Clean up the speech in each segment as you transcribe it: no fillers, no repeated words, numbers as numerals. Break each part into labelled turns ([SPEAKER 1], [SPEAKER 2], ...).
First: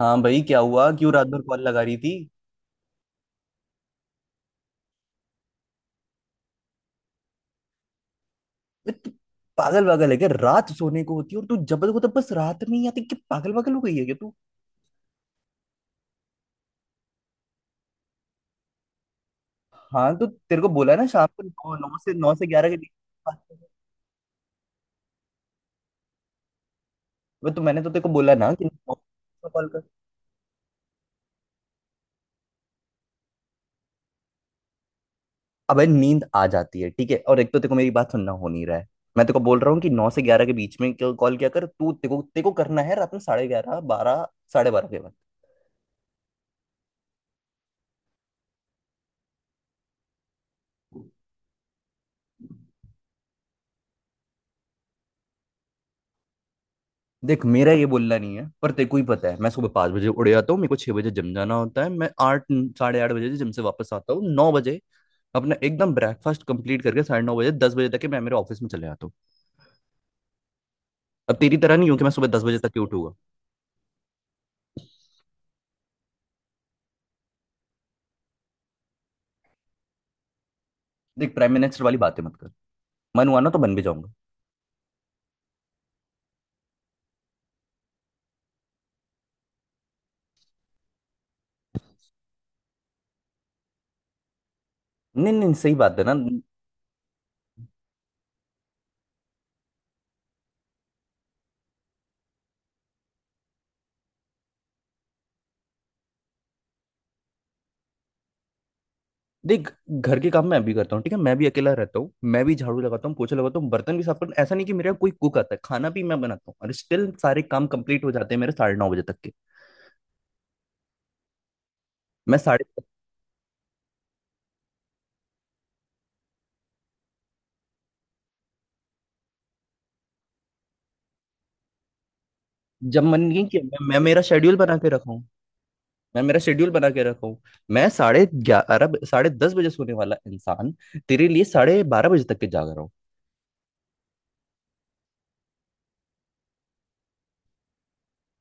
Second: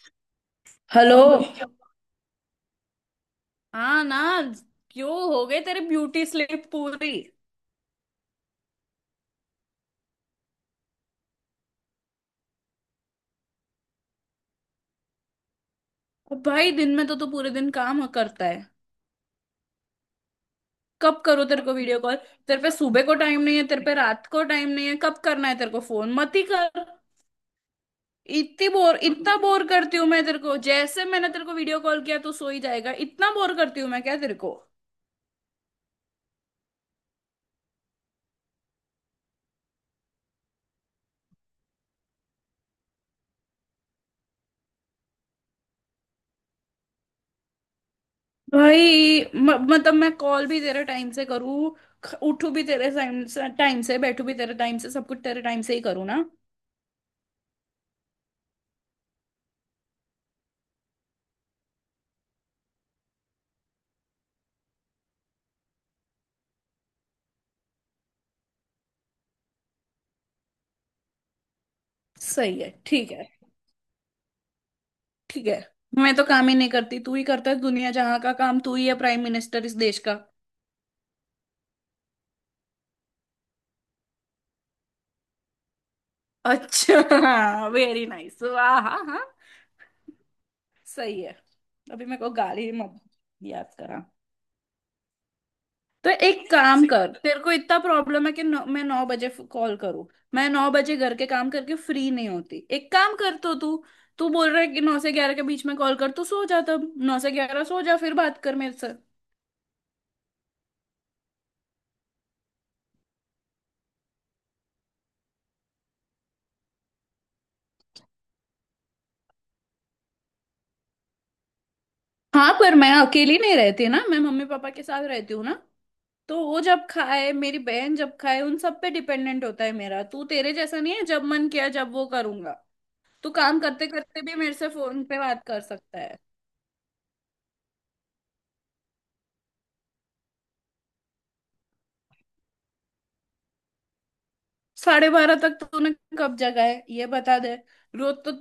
[SPEAKER 1] हाँ भाई, क्या हुआ? क्यों
[SPEAKER 2] हेलो।
[SPEAKER 1] रात भर कॉल लगा रही थी?
[SPEAKER 2] हाँ ना। क्यों हो गए तेरे ब्यूटी स्लीप पूरी?
[SPEAKER 1] बे, तू पागल पागल है क्या? रात सोने को होती है और तू जबल को तो बस रात में ही आती। क्या पागल पागल हो गई है क्या तू?
[SPEAKER 2] अब भाई दिन में तो तू पूरे दिन काम करता है।
[SPEAKER 1] हाँ, तो तेरे को बोला ना,
[SPEAKER 2] कब
[SPEAKER 1] शाम को
[SPEAKER 2] करो तेरे को
[SPEAKER 1] नौ
[SPEAKER 2] वीडियो कॉल?
[SPEAKER 1] नौ से
[SPEAKER 2] तेरे
[SPEAKER 1] 11
[SPEAKER 2] पे
[SPEAKER 1] के बीच।
[SPEAKER 2] सुबह को टाइम नहीं है, तेरे पे रात को टाइम नहीं है, कब करना है तेरे को? फोन मत ही कर।
[SPEAKER 1] बे, तो मैंने तो तेरे को बोला ना कि
[SPEAKER 2] इतनी
[SPEAKER 1] नौ
[SPEAKER 2] बोर, इतना
[SPEAKER 1] को
[SPEAKER 2] बोर
[SPEAKER 1] कॉल कर।
[SPEAKER 2] करती हूँ मैं तेरे को? जैसे मैंने तेरे को वीडियो कॉल किया तो सो ही जाएगा। इतना बोर करती हूँ मैं क्या तेरे को?
[SPEAKER 1] अबे, नींद आ जाती है ठीक है। और एक तो तेरे को मेरी बात सुनना हो नहीं रहा है। मैं तेरे को बोल रहा हूँ कि नौ से 11 के बीच में क्यों कॉल किया कर। तू तेरे को करना है रात में 11:30, 12, 12:30 के बाद।
[SPEAKER 2] भाई मतलब मैं कॉल भी तेरे टाइम से करूँ, उठू भी तेरे टाइम से, टाइम से बैठू भी तेरे टाइम से, सब कुछ तेरे टाइम से ही करूँ ना?
[SPEAKER 1] देख, मेरा ये बोलना नहीं है, पर तेको ही पता है मैं सुबह 5 बजे उड़ जाता हूँ। मेरे को 6 बजे जिम जाना होता है। मैं आठ, 8:30 बजे जिम से वापस आता हूँ। 9 बजे अपना एकदम ब्रेकफास्ट कंप्लीट करके 9:30 बजे, 10 बजे तक के मैं मेरे ऑफिस में चले जाता हूँ। अब तेरी तरह नहीं हूँ कि मैं सुबह 10 बजे
[SPEAKER 2] सही है।
[SPEAKER 1] तक ही
[SPEAKER 2] ठीक
[SPEAKER 1] उठूंगा।
[SPEAKER 2] है। ठीक है। मैं तो काम ही नहीं करती, तू ही करता है दुनिया जहां का काम। तू ही है प्राइम मिनिस्टर इस देश का।
[SPEAKER 1] देख, प्राइम मिनिस्टर वाली बातें मत कर। मन हुआ ना तो बन भी जाऊंगा।
[SPEAKER 2] अच्छा, वेरी नाइस, वाह। हाँ हाँ, सही है। अभी मेरे को गाली मत याद करा।
[SPEAKER 1] नहीं नहीं, सही बात है
[SPEAKER 2] तो
[SPEAKER 1] ना।
[SPEAKER 2] एक काम कर, तेरे को इतना प्रॉब्लम है कि 9, मैं 9 बजे कॉल करूँ? मैं नौ बजे घर के काम करके फ्री नहीं होती। एक काम कर तो तू, तू बोल रहा है कि 9 से 11 के बीच में कॉल कर, तो सो जा तब। 9 से 11 सो जा, फिर बात कर मेरे से।
[SPEAKER 1] देख, घर के काम मैं भी करता हूँ, ठीक है। मैं भी अकेला रहता हूँ, मैं भी झाड़ू लगाता हूँ, पोछा लगाता हूँ, बर्तन भी साफ करता हूँ। ऐसा नहीं कि मेरा कोई कुक आता है, खाना भी मैं बनाता हूँ। और स्टिल सारे काम कंप्लीट हो जाते हैं मेरे, 9:30 बजे तक के। मैं
[SPEAKER 2] हाँ
[SPEAKER 1] साढ़े
[SPEAKER 2] पर मैं अकेली नहीं रहती ना, मैं मम्मी पापा के साथ रहती हूँ ना। तो वो जब खाए, मेरी बहन जब खाए, उन सब पे डिपेंडेंट होता है मेरा। तू तेरे जैसा नहीं है, जब मन किया जब वो करूंगा।
[SPEAKER 1] जब मन
[SPEAKER 2] तू
[SPEAKER 1] नहीं किया,
[SPEAKER 2] काम
[SPEAKER 1] मैं,
[SPEAKER 2] करते
[SPEAKER 1] मैं मेरा
[SPEAKER 2] करते भी मेरे
[SPEAKER 1] शेड्यूल
[SPEAKER 2] से
[SPEAKER 1] बना के
[SPEAKER 2] फोन
[SPEAKER 1] रखा
[SPEAKER 2] पे
[SPEAKER 1] हूँ।
[SPEAKER 2] बात कर सकता है।
[SPEAKER 1] मैं मेरा शेड्यूल बना के रखा हूँ। मैं 11:30, 10:30 बजे सोने वाला इंसान, तेरे लिए 12:30 बजे तक के जाग रहा हूँ।
[SPEAKER 2] साढ़े बारह तक तूने कब जगा है ये बता दे। रोज तो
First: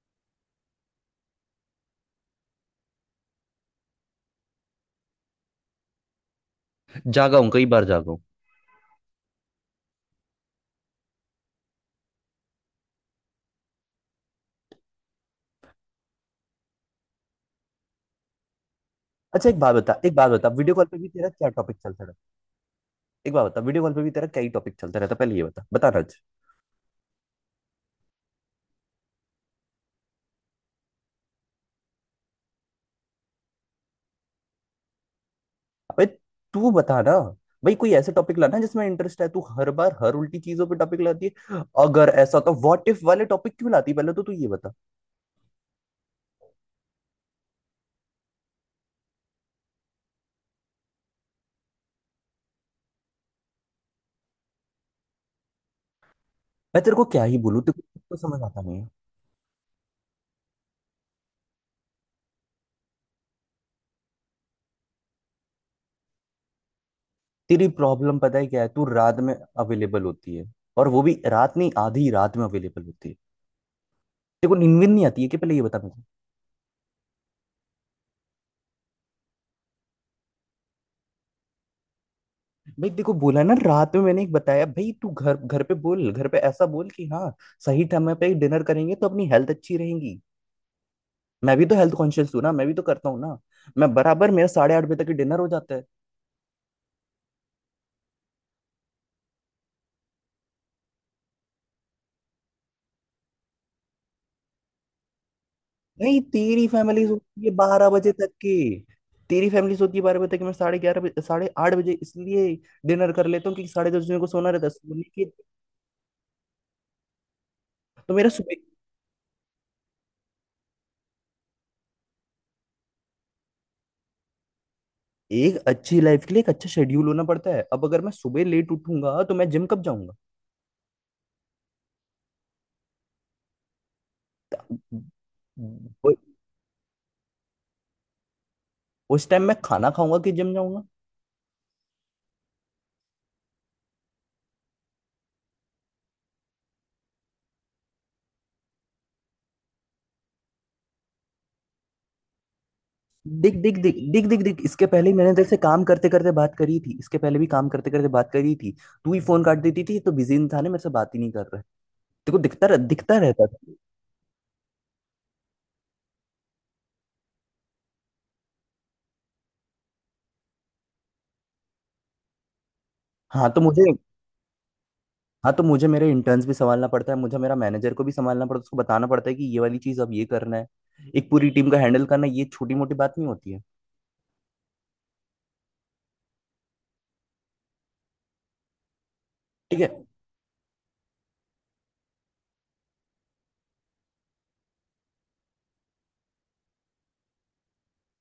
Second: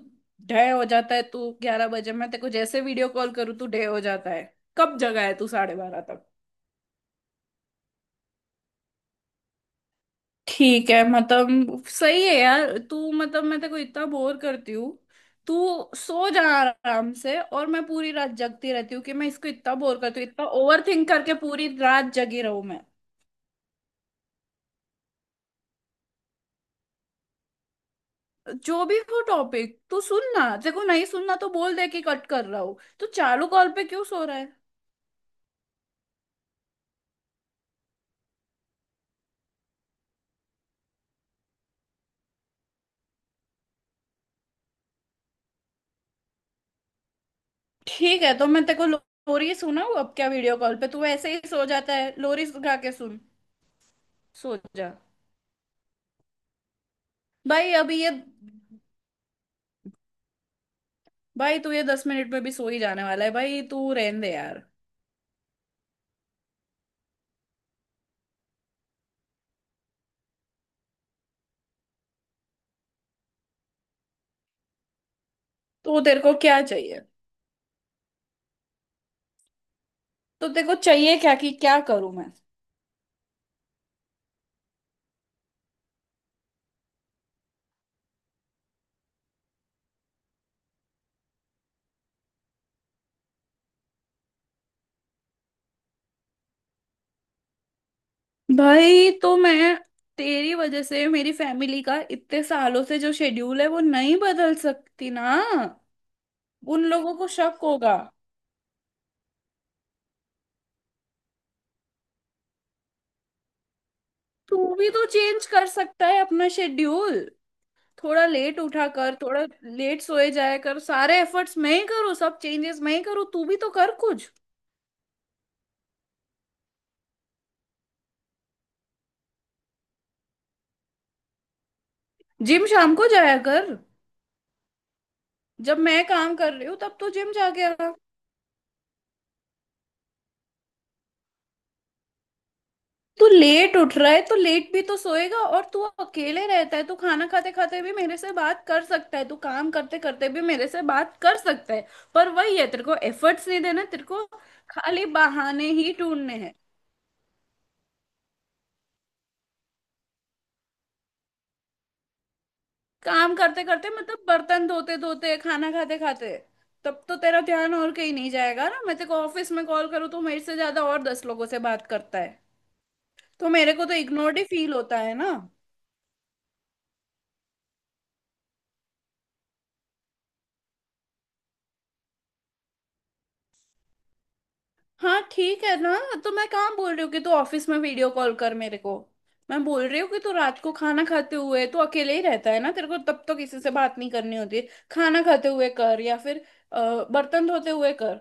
[SPEAKER 2] ढे हो जाता है तू। 11 बजे मैं तेरे को जैसे वीडियो कॉल करूँ, तू ढे हो जाता है। कब जगा है तू 12:30 तक?
[SPEAKER 1] जागा हूँ, कई बार जागा हूँ।
[SPEAKER 2] ठीक है मतलब सही है यार। तू मतलब मैं तेरे को इतना बोर करती हूँ? तू सो जा आराम से, और मैं पूरी रात जगती रहती हूँ कि मैं इसको
[SPEAKER 1] अच्छा, एक
[SPEAKER 2] इतना
[SPEAKER 1] बात बता,
[SPEAKER 2] बोर
[SPEAKER 1] एक
[SPEAKER 2] करती हूँ।
[SPEAKER 1] बात
[SPEAKER 2] इतना
[SPEAKER 1] बता, वीडियो
[SPEAKER 2] ओवर
[SPEAKER 1] कॉल पे भी
[SPEAKER 2] थिंक
[SPEAKER 1] तेरा
[SPEAKER 2] करके
[SPEAKER 1] क्या
[SPEAKER 2] पूरी
[SPEAKER 1] टॉपिक चलता
[SPEAKER 2] रात
[SPEAKER 1] रहता।
[SPEAKER 2] जगी रहूं मैं।
[SPEAKER 1] एक बात बता, वीडियो कॉल पे भी तेरा क्या ही टॉपिक चलता रहता। पहले ये बता, बताना आज।
[SPEAKER 2] जो भी हो टॉपिक, तू सुन ना। तेरे को नहीं सुनना तो बोल दे कि कट कर रहा हूँ। तू चालू कॉल पे क्यों सो रहा है?
[SPEAKER 1] अबे, तू बता ना। भाई, कोई ऐसे टॉपिक लाना जिसमें इंटरेस्ट है। तू हर बार हर उल्टी चीजों पे टॉपिक लाती है। अगर ऐसा, तो व्हाट इफ वाले टॉपिक क्यों लाती है? पहले तो तू ये बता।
[SPEAKER 2] ठीक है, तो मैं तेरे को लोरी सुनाऊँ अब क्या? वीडियो कॉल पे तू ऐसे ही सो जाता है, लोरी गा के सुन। सो जा।
[SPEAKER 1] मैं तेरे को क्या ही बोलूं,
[SPEAKER 2] भाई
[SPEAKER 1] तेरे को
[SPEAKER 2] अभी
[SPEAKER 1] कुछ
[SPEAKER 2] ये,
[SPEAKER 1] तो समझ आता नहीं है।
[SPEAKER 2] भाई तू ये 10 मिनट में भी सो ही जाने वाला है, भाई तू रहने दे यार।
[SPEAKER 1] तेरी प्रॉब्लम पता है क्या है? तू रात में अवेलेबल होती है, और वो भी रात नहीं, आधी रात में अवेलेबल होती है। देखो, नींद वींद नहीं आती है कि, पहले ये बता
[SPEAKER 2] तो
[SPEAKER 1] मुझे।
[SPEAKER 2] तेरे को क्या चाहिए? तो तेरे को चाहिए क्या, कि क्या करूं मैं?
[SPEAKER 1] भाई देखो, बोला ना, रात में मैंने एक बताया। भाई, तू घर, घर पे बोल, घर पे ऐसा बोल कि हाँ, सही समय पे डिनर करेंगे तो अपनी हेल्थ अच्छी रहेगी। मैं भी तो हेल्थ कॉन्शियस हूँ ना, मैं भी तो करता हूँ ना। मैं बराबर मेरा 8:30 बजे तक डिनर हो जाता है।
[SPEAKER 2] भाई तो मैं तेरी वजह से मेरी फैमिली का इतने सालों से जो शेड्यूल है वो नहीं बदल सकती ना।
[SPEAKER 1] नहीं, तेरी
[SPEAKER 2] उन
[SPEAKER 1] फैमिली
[SPEAKER 2] लोगों को
[SPEAKER 1] सोती है
[SPEAKER 2] शक
[SPEAKER 1] बारह
[SPEAKER 2] होगा।
[SPEAKER 1] बजे तक की। तेरी फैमिली सोती है बारह बजे तक की, मैं 11:30 बजे, 8:30 बजे इसलिए डिनर कर लेता हूँ क्योंकि साढ़े दस बजे मेरे को सोना
[SPEAKER 2] तू
[SPEAKER 1] रहता है,
[SPEAKER 2] भी
[SPEAKER 1] सोने
[SPEAKER 2] तो
[SPEAKER 1] के।
[SPEAKER 2] चेंज कर सकता है अपना शेड्यूल।
[SPEAKER 1] तो
[SPEAKER 2] थोड़ा
[SPEAKER 1] मेरा सुबह,
[SPEAKER 2] लेट उठा कर, थोड़ा लेट सोए जाया कर। सारे एफर्ट्स मैं ही करूँ, सब चेंजेस मैं ही करूँ, तू भी तो कर कुछ।
[SPEAKER 1] एक अच्छी लाइफ के लिए एक अच्छा शेड्यूल होना पड़ता है। अब अगर मैं सुबह लेट उठूंगा तो मैं जिम कब जाऊंगा?
[SPEAKER 2] जिम शाम को जाया कर। जब मैं
[SPEAKER 1] वो-
[SPEAKER 2] काम कर रही हूँ तब तू जिम जाके आ।
[SPEAKER 1] उस टाइम मैं खाना खाऊंगा कि जिम जाऊंगा?
[SPEAKER 2] तू लेट उठ रहा है तो लेट भी तो सोएगा, और तू अकेले रहता है, तू खाना खाते खाते भी मेरे से बात कर सकता है, तू काम करते करते भी मेरे से बात कर सकता है। पर वही है, तेरे को एफर्ट्स
[SPEAKER 1] देख
[SPEAKER 2] नहीं
[SPEAKER 1] देख
[SPEAKER 2] देना
[SPEAKER 1] देख
[SPEAKER 2] तेरे को।
[SPEAKER 1] देख देख देख, इसके
[SPEAKER 2] खाली
[SPEAKER 1] पहले ही मैंने तेरे से
[SPEAKER 2] बहाने
[SPEAKER 1] काम
[SPEAKER 2] ही
[SPEAKER 1] करते करते
[SPEAKER 2] ढूंढने हैं।
[SPEAKER 1] बात करी थी। इसके पहले भी काम करते करते बात करी थी। तू ही फोन काट देती थी, ये तो बिजी इंसान है, मेरे से बात ही नहीं कर रहा है। देखो, दिखता
[SPEAKER 2] काम
[SPEAKER 1] रहता
[SPEAKER 2] करते
[SPEAKER 1] था।
[SPEAKER 2] करते मतलब बर्तन धोते धोते, खाना खाते खाते, तब तो तेरा ध्यान और कहीं नहीं जाएगा ना। मैं तेरे को ऑफिस में कॉल करूँ तो मेरे से ज्यादा और 10 लोगों से बात करता है।
[SPEAKER 1] हाँ
[SPEAKER 2] तो
[SPEAKER 1] तो
[SPEAKER 2] मेरे को
[SPEAKER 1] मुझे
[SPEAKER 2] तो इग्नोर्ड ही फील होता है ना।
[SPEAKER 1] हाँ तो मुझे मेरे इंटर्न्स भी संभालना पड़ता है, मुझे मेरा मैनेजर को भी संभालना पड़ता है, उसको बताना पड़ता है कि ये वाली चीज अब ये करना है। एक पूरी टीम का हैंडल करना है, ये छोटी मोटी बात नहीं होती है।
[SPEAKER 2] हाँ, ठीक है ना। तो मैं कहाँ बोल रही हूँ कि तू ऑफिस में वीडियो कॉल कर मेरे को। मैं
[SPEAKER 1] ठीक
[SPEAKER 2] बोल
[SPEAKER 1] है।
[SPEAKER 2] रही हूँ कि तू रात को खाना खाते हुए, तू अकेले ही रहता है ना, तेरे को तब तो किसी से बात नहीं करनी होती। खाना खाते हुए कर, या फिर बर्तन धोते हुए कर।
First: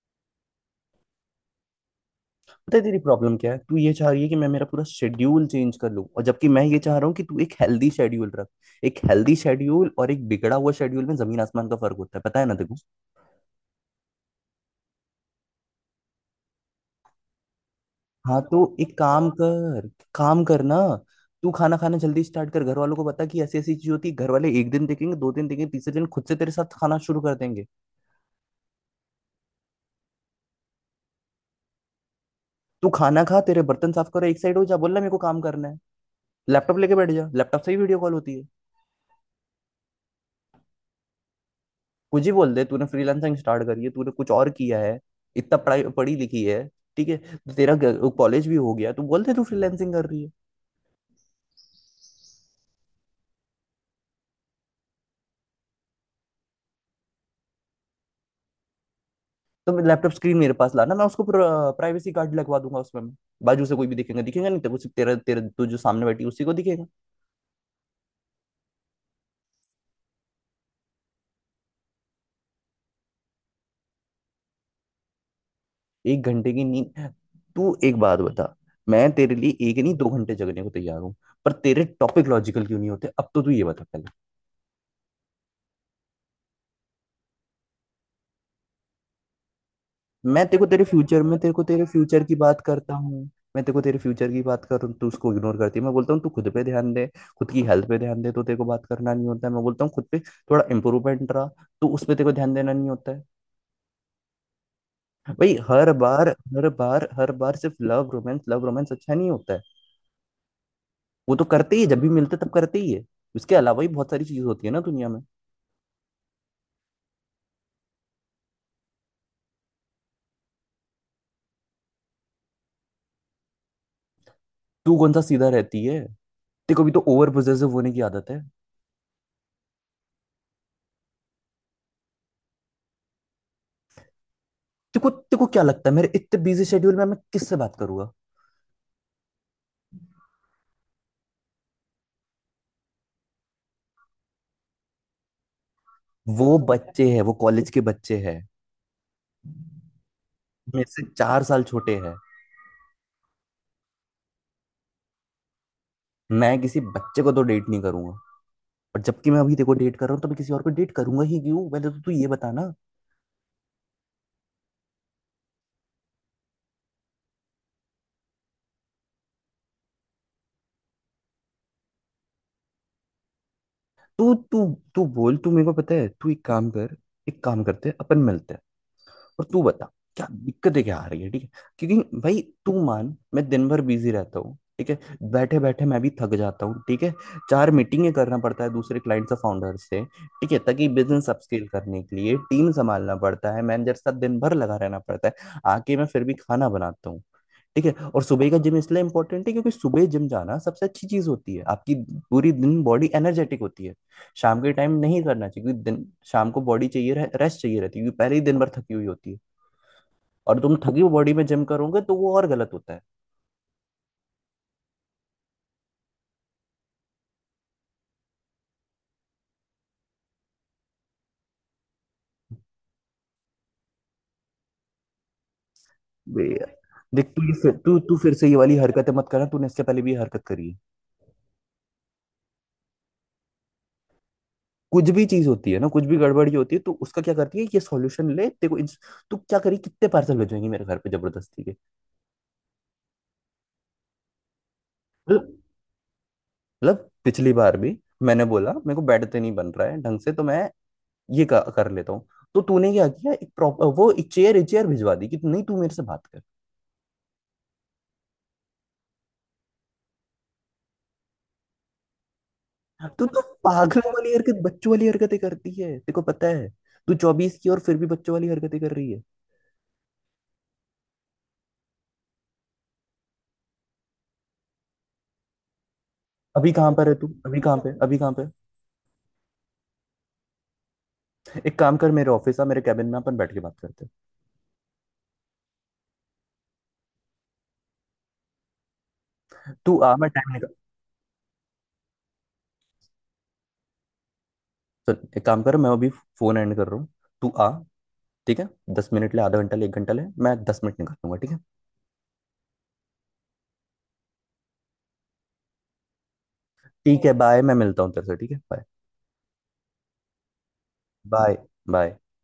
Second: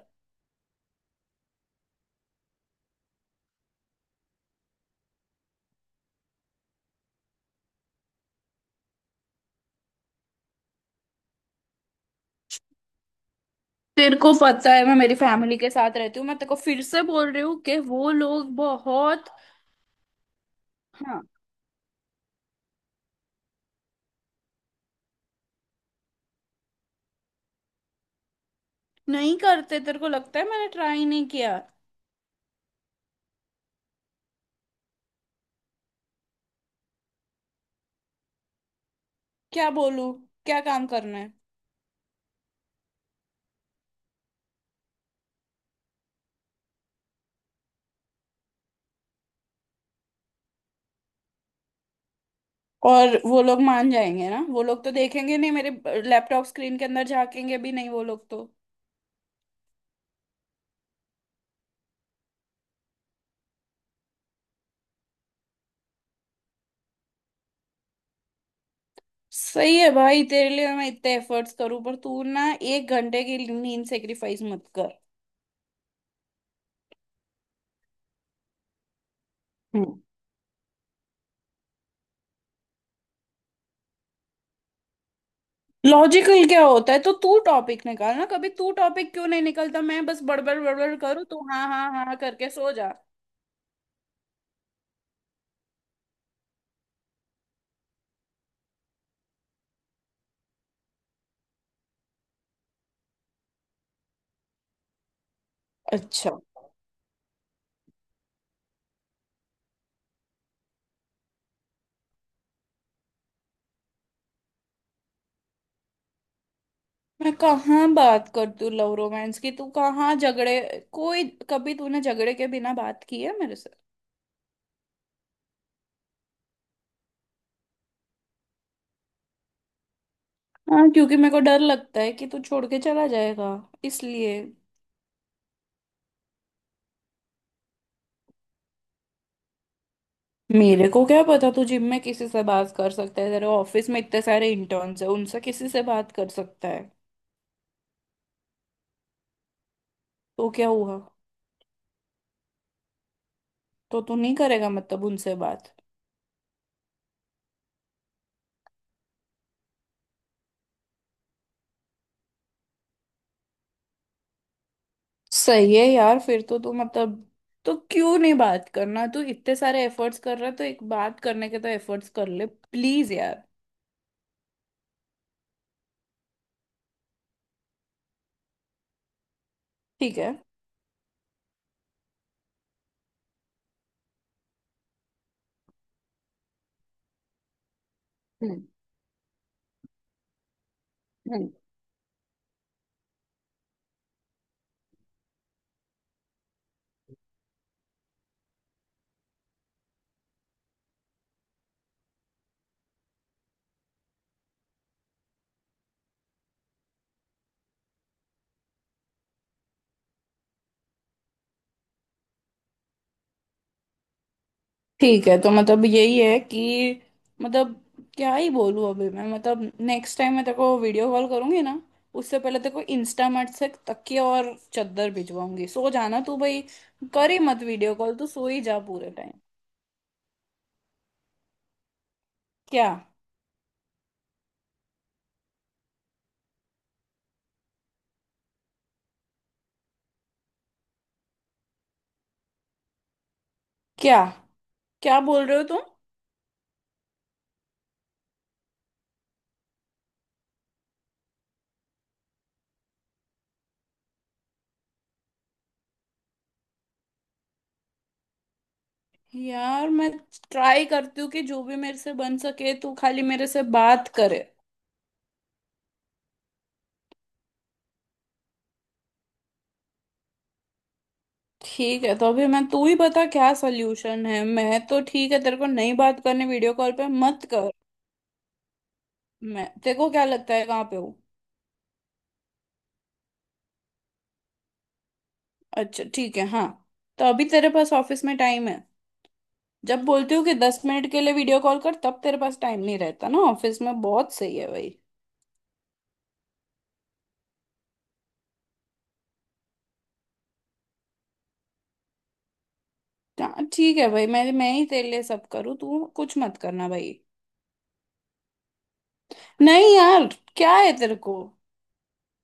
[SPEAKER 1] पता है तेरी प्रॉब्लम क्या है? तू ये चाह रही है कि मैं मेरा पूरा शेड्यूल चेंज कर लूं, और जबकि मैं ये चाह रहा हूँ कि तू एक हेल्दी शेड्यूल रख। एक हेल्दी शेड्यूल और एक बिगड़ा हुआ शेड्यूल में जमीन आसमान का फर्क होता है, पता है ना? देखो,
[SPEAKER 2] तेरे को पता है मैं मेरी फैमिली के साथ रहती हूँ, मैं तेरे को फिर से बोल रही हूँ कि वो
[SPEAKER 1] हाँ,
[SPEAKER 2] लोग
[SPEAKER 1] तो एक
[SPEAKER 2] बहुत।
[SPEAKER 1] काम कर, काम करना।
[SPEAKER 2] हाँ।
[SPEAKER 1] तू खाना खाना जल्दी स्टार्ट कर, घर वालों को बता कि ऐसी ऐसी चीज होती है। घर वाले एक दिन देखेंगे, दो दिन देखेंगे, तीसरे दिन खुद से तेरे साथ खाना शुरू कर देंगे।
[SPEAKER 2] नहीं करते, तेरे को लगता है मैंने ट्राई नहीं किया?
[SPEAKER 1] तू खाना खा, तेरे बर्तन साफ करो, एक साइड हो जा, बोलना मेरे को काम करना है। लैपटॉप लेके बैठ जा, लैपटॉप से ही वीडियो कॉल होती है।
[SPEAKER 2] क्या बोलूँ? क्या काम करना है?
[SPEAKER 1] कुछ ही बोल दे, तूने फ्रीलांसिंग स्टार्ट करी है, तूने कुछ और किया है, इतना पढ़ाई पढ़ी लिखी है। ठीक है, तो तेरा कॉलेज भी हो गया, तू बोल दे तू फ्रीलांसिंग कर रही है।
[SPEAKER 2] और वो लोग मान जाएंगे ना, वो लोग तो देखेंगे नहीं मेरे लैपटॉप स्क्रीन के अंदर, झांकेंगे भी नहीं वो लोग तो।
[SPEAKER 1] तो मैं, लैपटॉप स्क्रीन मेरे पास लाना, मैं उसको प्राइवेसी कार्ड लगवा दूंगा उसमें। मैं बाजू से कोई भी दिखेगा, दिखेगा नहीं तेरे को, सिर्फ तेरा, तेरा, तू जो सामने बैठी है, उसी को दिखेगा।
[SPEAKER 2] सही है भाई, तेरे लिए मैं इतने एफर्ट्स करूं, पर तू ना 1 घंटे की नींद सेक्रीफाइस मत कर।
[SPEAKER 1] एक घंटे की नींद? तू एक बात बता, मैं तेरे लिए एक नहीं
[SPEAKER 2] हम्म।
[SPEAKER 1] 2 घंटे जगने को तैयार हूँ। पर तेरे टॉपिक लॉजिकल क्यों नहीं होते? अब तो तू ये बता पहले।
[SPEAKER 2] लॉजिकल क्या होता है? तो तू टॉपिक निकाल ना कभी, तू टॉपिक क्यों नहीं निकलता? मैं बस
[SPEAKER 1] मैं
[SPEAKER 2] बड़बड़
[SPEAKER 1] तेरे को, तेरे
[SPEAKER 2] बड़बड़
[SPEAKER 1] फ्यूचर
[SPEAKER 2] करूँ,
[SPEAKER 1] में,
[SPEAKER 2] तू
[SPEAKER 1] तेरे को
[SPEAKER 2] हाँ
[SPEAKER 1] तेरे
[SPEAKER 2] हाँ हाँ हाँ
[SPEAKER 1] फ्यूचर की
[SPEAKER 2] करके
[SPEAKER 1] बात
[SPEAKER 2] सो जा।
[SPEAKER 1] करता हूँ। मैं तेरे को तेरे फ्यूचर की बात कर रहा हूँ, तू उसको इग्नोर करती है। मैं बोलता हूँ तू खुद पे ध्यान दे, खुद की हेल्थ पे ध्यान दे, तो तेरे को बात करना नहीं होता है। मैं बोलता हूँ खुद पे थोड़ा इम्प्रूवमेंट रहा, तो उस पे तेरे को ध्यान देना नहीं होता है। भाई, हर बार,
[SPEAKER 2] अच्छा,
[SPEAKER 1] हर बार हर बार सिर्फ लव रोमांस, लव रोमांस अच्छा नहीं होता है। वो तो करते ही है, जब भी मिलते तब करते ही है। उसके अलावा भी बहुत सारी चीज होती है ना दुनिया में।
[SPEAKER 2] मैं कहाँ बात कर तू लव रोमांस की? तू कहाँ झगड़े कोई, कभी तूने झगड़े के बिना बात की है मेरे से?
[SPEAKER 1] तू कौन सा सीधा रहती है? तेरे को भी तो ओवर पोजेसिव होने की आदत है।
[SPEAKER 2] हाँ, क्योंकि मेरे को डर लगता है कि तू छोड़ के चला जाएगा, इसलिए।
[SPEAKER 1] तेरे को क्या लगता है मेरे इतने बिजी शेड्यूल में मैं किससे बात करूंगा?
[SPEAKER 2] मेरे को क्या पता, तू जिम में किसी से बात कर सकता है, तेरे ऑफिस में इतने सारे इंटर्न्स है उनसे किसी से बात कर
[SPEAKER 1] वो
[SPEAKER 2] सकता है।
[SPEAKER 1] बच्चे हैं, वो कॉलेज के बच्चे हैं,
[SPEAKER 2] तो क्या
[SPEAKER 1] मेरे
[SPEAKER 2] हुआ?
[SPEAKER 1] से 4 साल छोटे हैं।
[SPEAKER 2] तो तू नहीं करेगा मतलब उनसे बात?
[SPEAKER 1] मैं किसी बच्चे को तो डेट नहीं करूंगा। और जबकि मैं अभी देखो डेट कर रहा हूँ, तो मैं किसी और को डेट करूंगा ही क्यों? पहले तो तू ये बता ना।
[SPEAKER 2] सही है यार, फिर तो तू मतलब, तो क्यों नहीं बात करना? तू इतने सारे एफर्ट्स कर रहा है, तो एक बात करने के तो एफर्ट्स कर ले प्लीज यार।
[SPEAKER 1] तू तू तू बोल, तू मेरे को पता है, तू एक काम कर, एक काम करते हैं, अपन मिलते हैं। और तू बता
[SPEAKER 2] ठीक
[SPEAKER 1] क्या
[SPEAKER 2] है।
[SPEAKER 1] दिक्कतें क्या आ रही है, ठीक है। क्योंकि भाई तू मान, मैं दिन भर बिजी रहता हूँ, ठीक है। बैठे बैठे मैं भी थक जाता हूँ, ठीक है। 4 मीटिंगें करना
[SPEAKER 2] हम्म।
[SPEAKER 1] पड़ता है दूसरे क्लाइंट्स और फाउंडर से, ठीक है, ताकि बिजनेस
[SPEAKER 2] हम्म।
[SPEAKER 1] अपस्केल करने के लिए टीम संभालना पड़ता है, मैनेजर के साथ दिन भर लगा रहना पड़ता है। आके मैं फिर भी खाना बनाता हूँ, ठीक है। और सुबह का जिम इसलिए इंपॉर्टेंट है क्योंकि सुबह जिम जाना सबसे अच्छी चीज होती है। आपकी पूरी दिन बॉडी एनर्जेटिक होती है। शाम के टाइम नहीं करना चाहिए क्योंकि दिन, शाम को बॉडी चाहिए, रेस्ट चाहिए रहती है क्योंकि पहले ही दिन भर थकी हुई होती है। और तुम थकी हुई बॉडी में जिम करोगे तो वो और गलत होता है।
[SPEAKER 2] ठीक है, तो मतलब यही है कि, मतलब क्या ही बोलूँ अभी मैं। मतलब नेक्स्ट टाइम मैं तेरे को वीडियो कॉल करूंगी ना, उससे पहले तेरे को इंस्टामार्ट से तकिया और चादर भिजवाऊंगी, सो जाना तू
[SPEAKER 1] बे
[SPEAKER 2] भाई।
[SPEAKER 1] यार, देख,
[SPEAKER 2] कर ही
[SPEAKER 1] तू ये
[SPEAKER 2] मत
[SPEAKER 1] फिर
[SPEAKER 2] वीडियो
[SPEAKER 1] तू
[SPEAKER 2] कॉल,
[SPEAKER 1] तू
[SPEAKER 2] तू
[SPEAKER 1] फिर
[SPEAKER 2] सो
[SPEAKER 1] से ये
[SPEAKER 2] ही
[SPEAKER 1] वाली
[SPEAKER 2] जा पूरे
[SPEAKER 1] हरकतें मत
[SPEAKER 2] टाइम।
[SPEAKER 1] करना, तूने इससे पहले भी ये हरकत करी है।
[SPEAKER 2] क्या?
[SPEAKER 1] कुछ भी चीज होती है ना, कुछ भी गड़बड़ी होती है तो उसका क्या करती है ये सॉल्यूशन ले। तू क्या करी? कितने पार्सल भेजेंगी मेरे घर पे जबरदस्ती के?
[SPEAKER 2] क्या? क्या बोल
[SPEAKER 1] मतलब
[SPEAKER 2] रहे हो तुम?
[SPEAKER 1] मतलब पिछली बार भी, मैंने बोला मेरे को बेड पे नहीं बन रहा है ढंग से, तो मैं ये कर लेता हूँ। तो तूने क्या किया? एक प्रॉपर वो, एक चेयर, एक चेयर भिजवा दी कि नहीं, तू मेरे से बात कर।
[SPEAKER 2] यार मैं ट्राई करती हूँ कि जो भी मेरे से बन सके, तू खाली
[SPEAKER 1] तू तो
[SPEAKER 2] मेरे से बात
[SPEAKER 1] पागलों वाली
[SPEAKER 2] करे।
[SPEAKER 1] हरकत, बच्चों वाली हरकतें करती है, तेरे को पता है। तू 24 की, और फिर भी बच्चों वाली हरकतें कर रही है।
[SPEAKER 2] ठीक है, तो अभी मैं, तू ही बता क्या सोल्यूशन है। मैं तो ठीक है, तेरे को नहीं बात करने
[SPEAKER 1] अभी
[SPEAKER 2] वीडियो कॉल
[SPEAKER 1] कहाँ
[SPEAKER 2] पे,
[SPEAKER 1] पर है तू?
[SPEAKER 2] मत
[SPEAKER 1] अभी
[SPEAKER 2] कर।
[SPEAKER 1] कहाँ पे, अभी कहाँ पे?
[SPEAKER 2] मैं तेरे को क्या लगता है कहाँ पे हो?
[SPEAKER 1] एक काम कर, मेरे ऑफिस आ, मेरे कैबिन में अपन बैठ के बात करते हैं।
[SPEAKER 2] अच्छा ठीक है, हाँ। तो अभी तेरे पास ऑफिस में टाइम है?
[SPEAKER 1] तू
[SPEAKER 2] जब
[SPEAKER 1] आ, मैं
[SPEAKER 2] बोलती हूँ
[SPEAKER 1] टाइम
[SPEAKER 2] कि
[SPEAKER 1] निकाल।
[SPEAKER 2] 10 मिनट के लिए वीडियो कॉल कर, तब तेरे पास टाइम नहीं रहता ना ऑफिस में, बहुत सही है भाई।
[SPEAKER 1] सुन, एक काम कर, मैं अभी फोन एंड कर रहा हूँ। तू आ, ठीक है। 10 मिनट ले, आधा घंटा ले, एक घंटा ले, मैं 10 मिनट निकाल लूंगा, ठीक है।
[SPEAKER 2] हाँ ठीक है भाई, मैं ही तेरे लिए सब करूँ, तू कुछ मत करना भाई।
[SPEAKER 1] ठीक है, बाय। मैं मिलता हूँ तेरे से, ठीक है। बाय,
[SPEAKER 2] नहीं यार, क्या है तेरे को?
[SPEAKER 1] Bye, bye.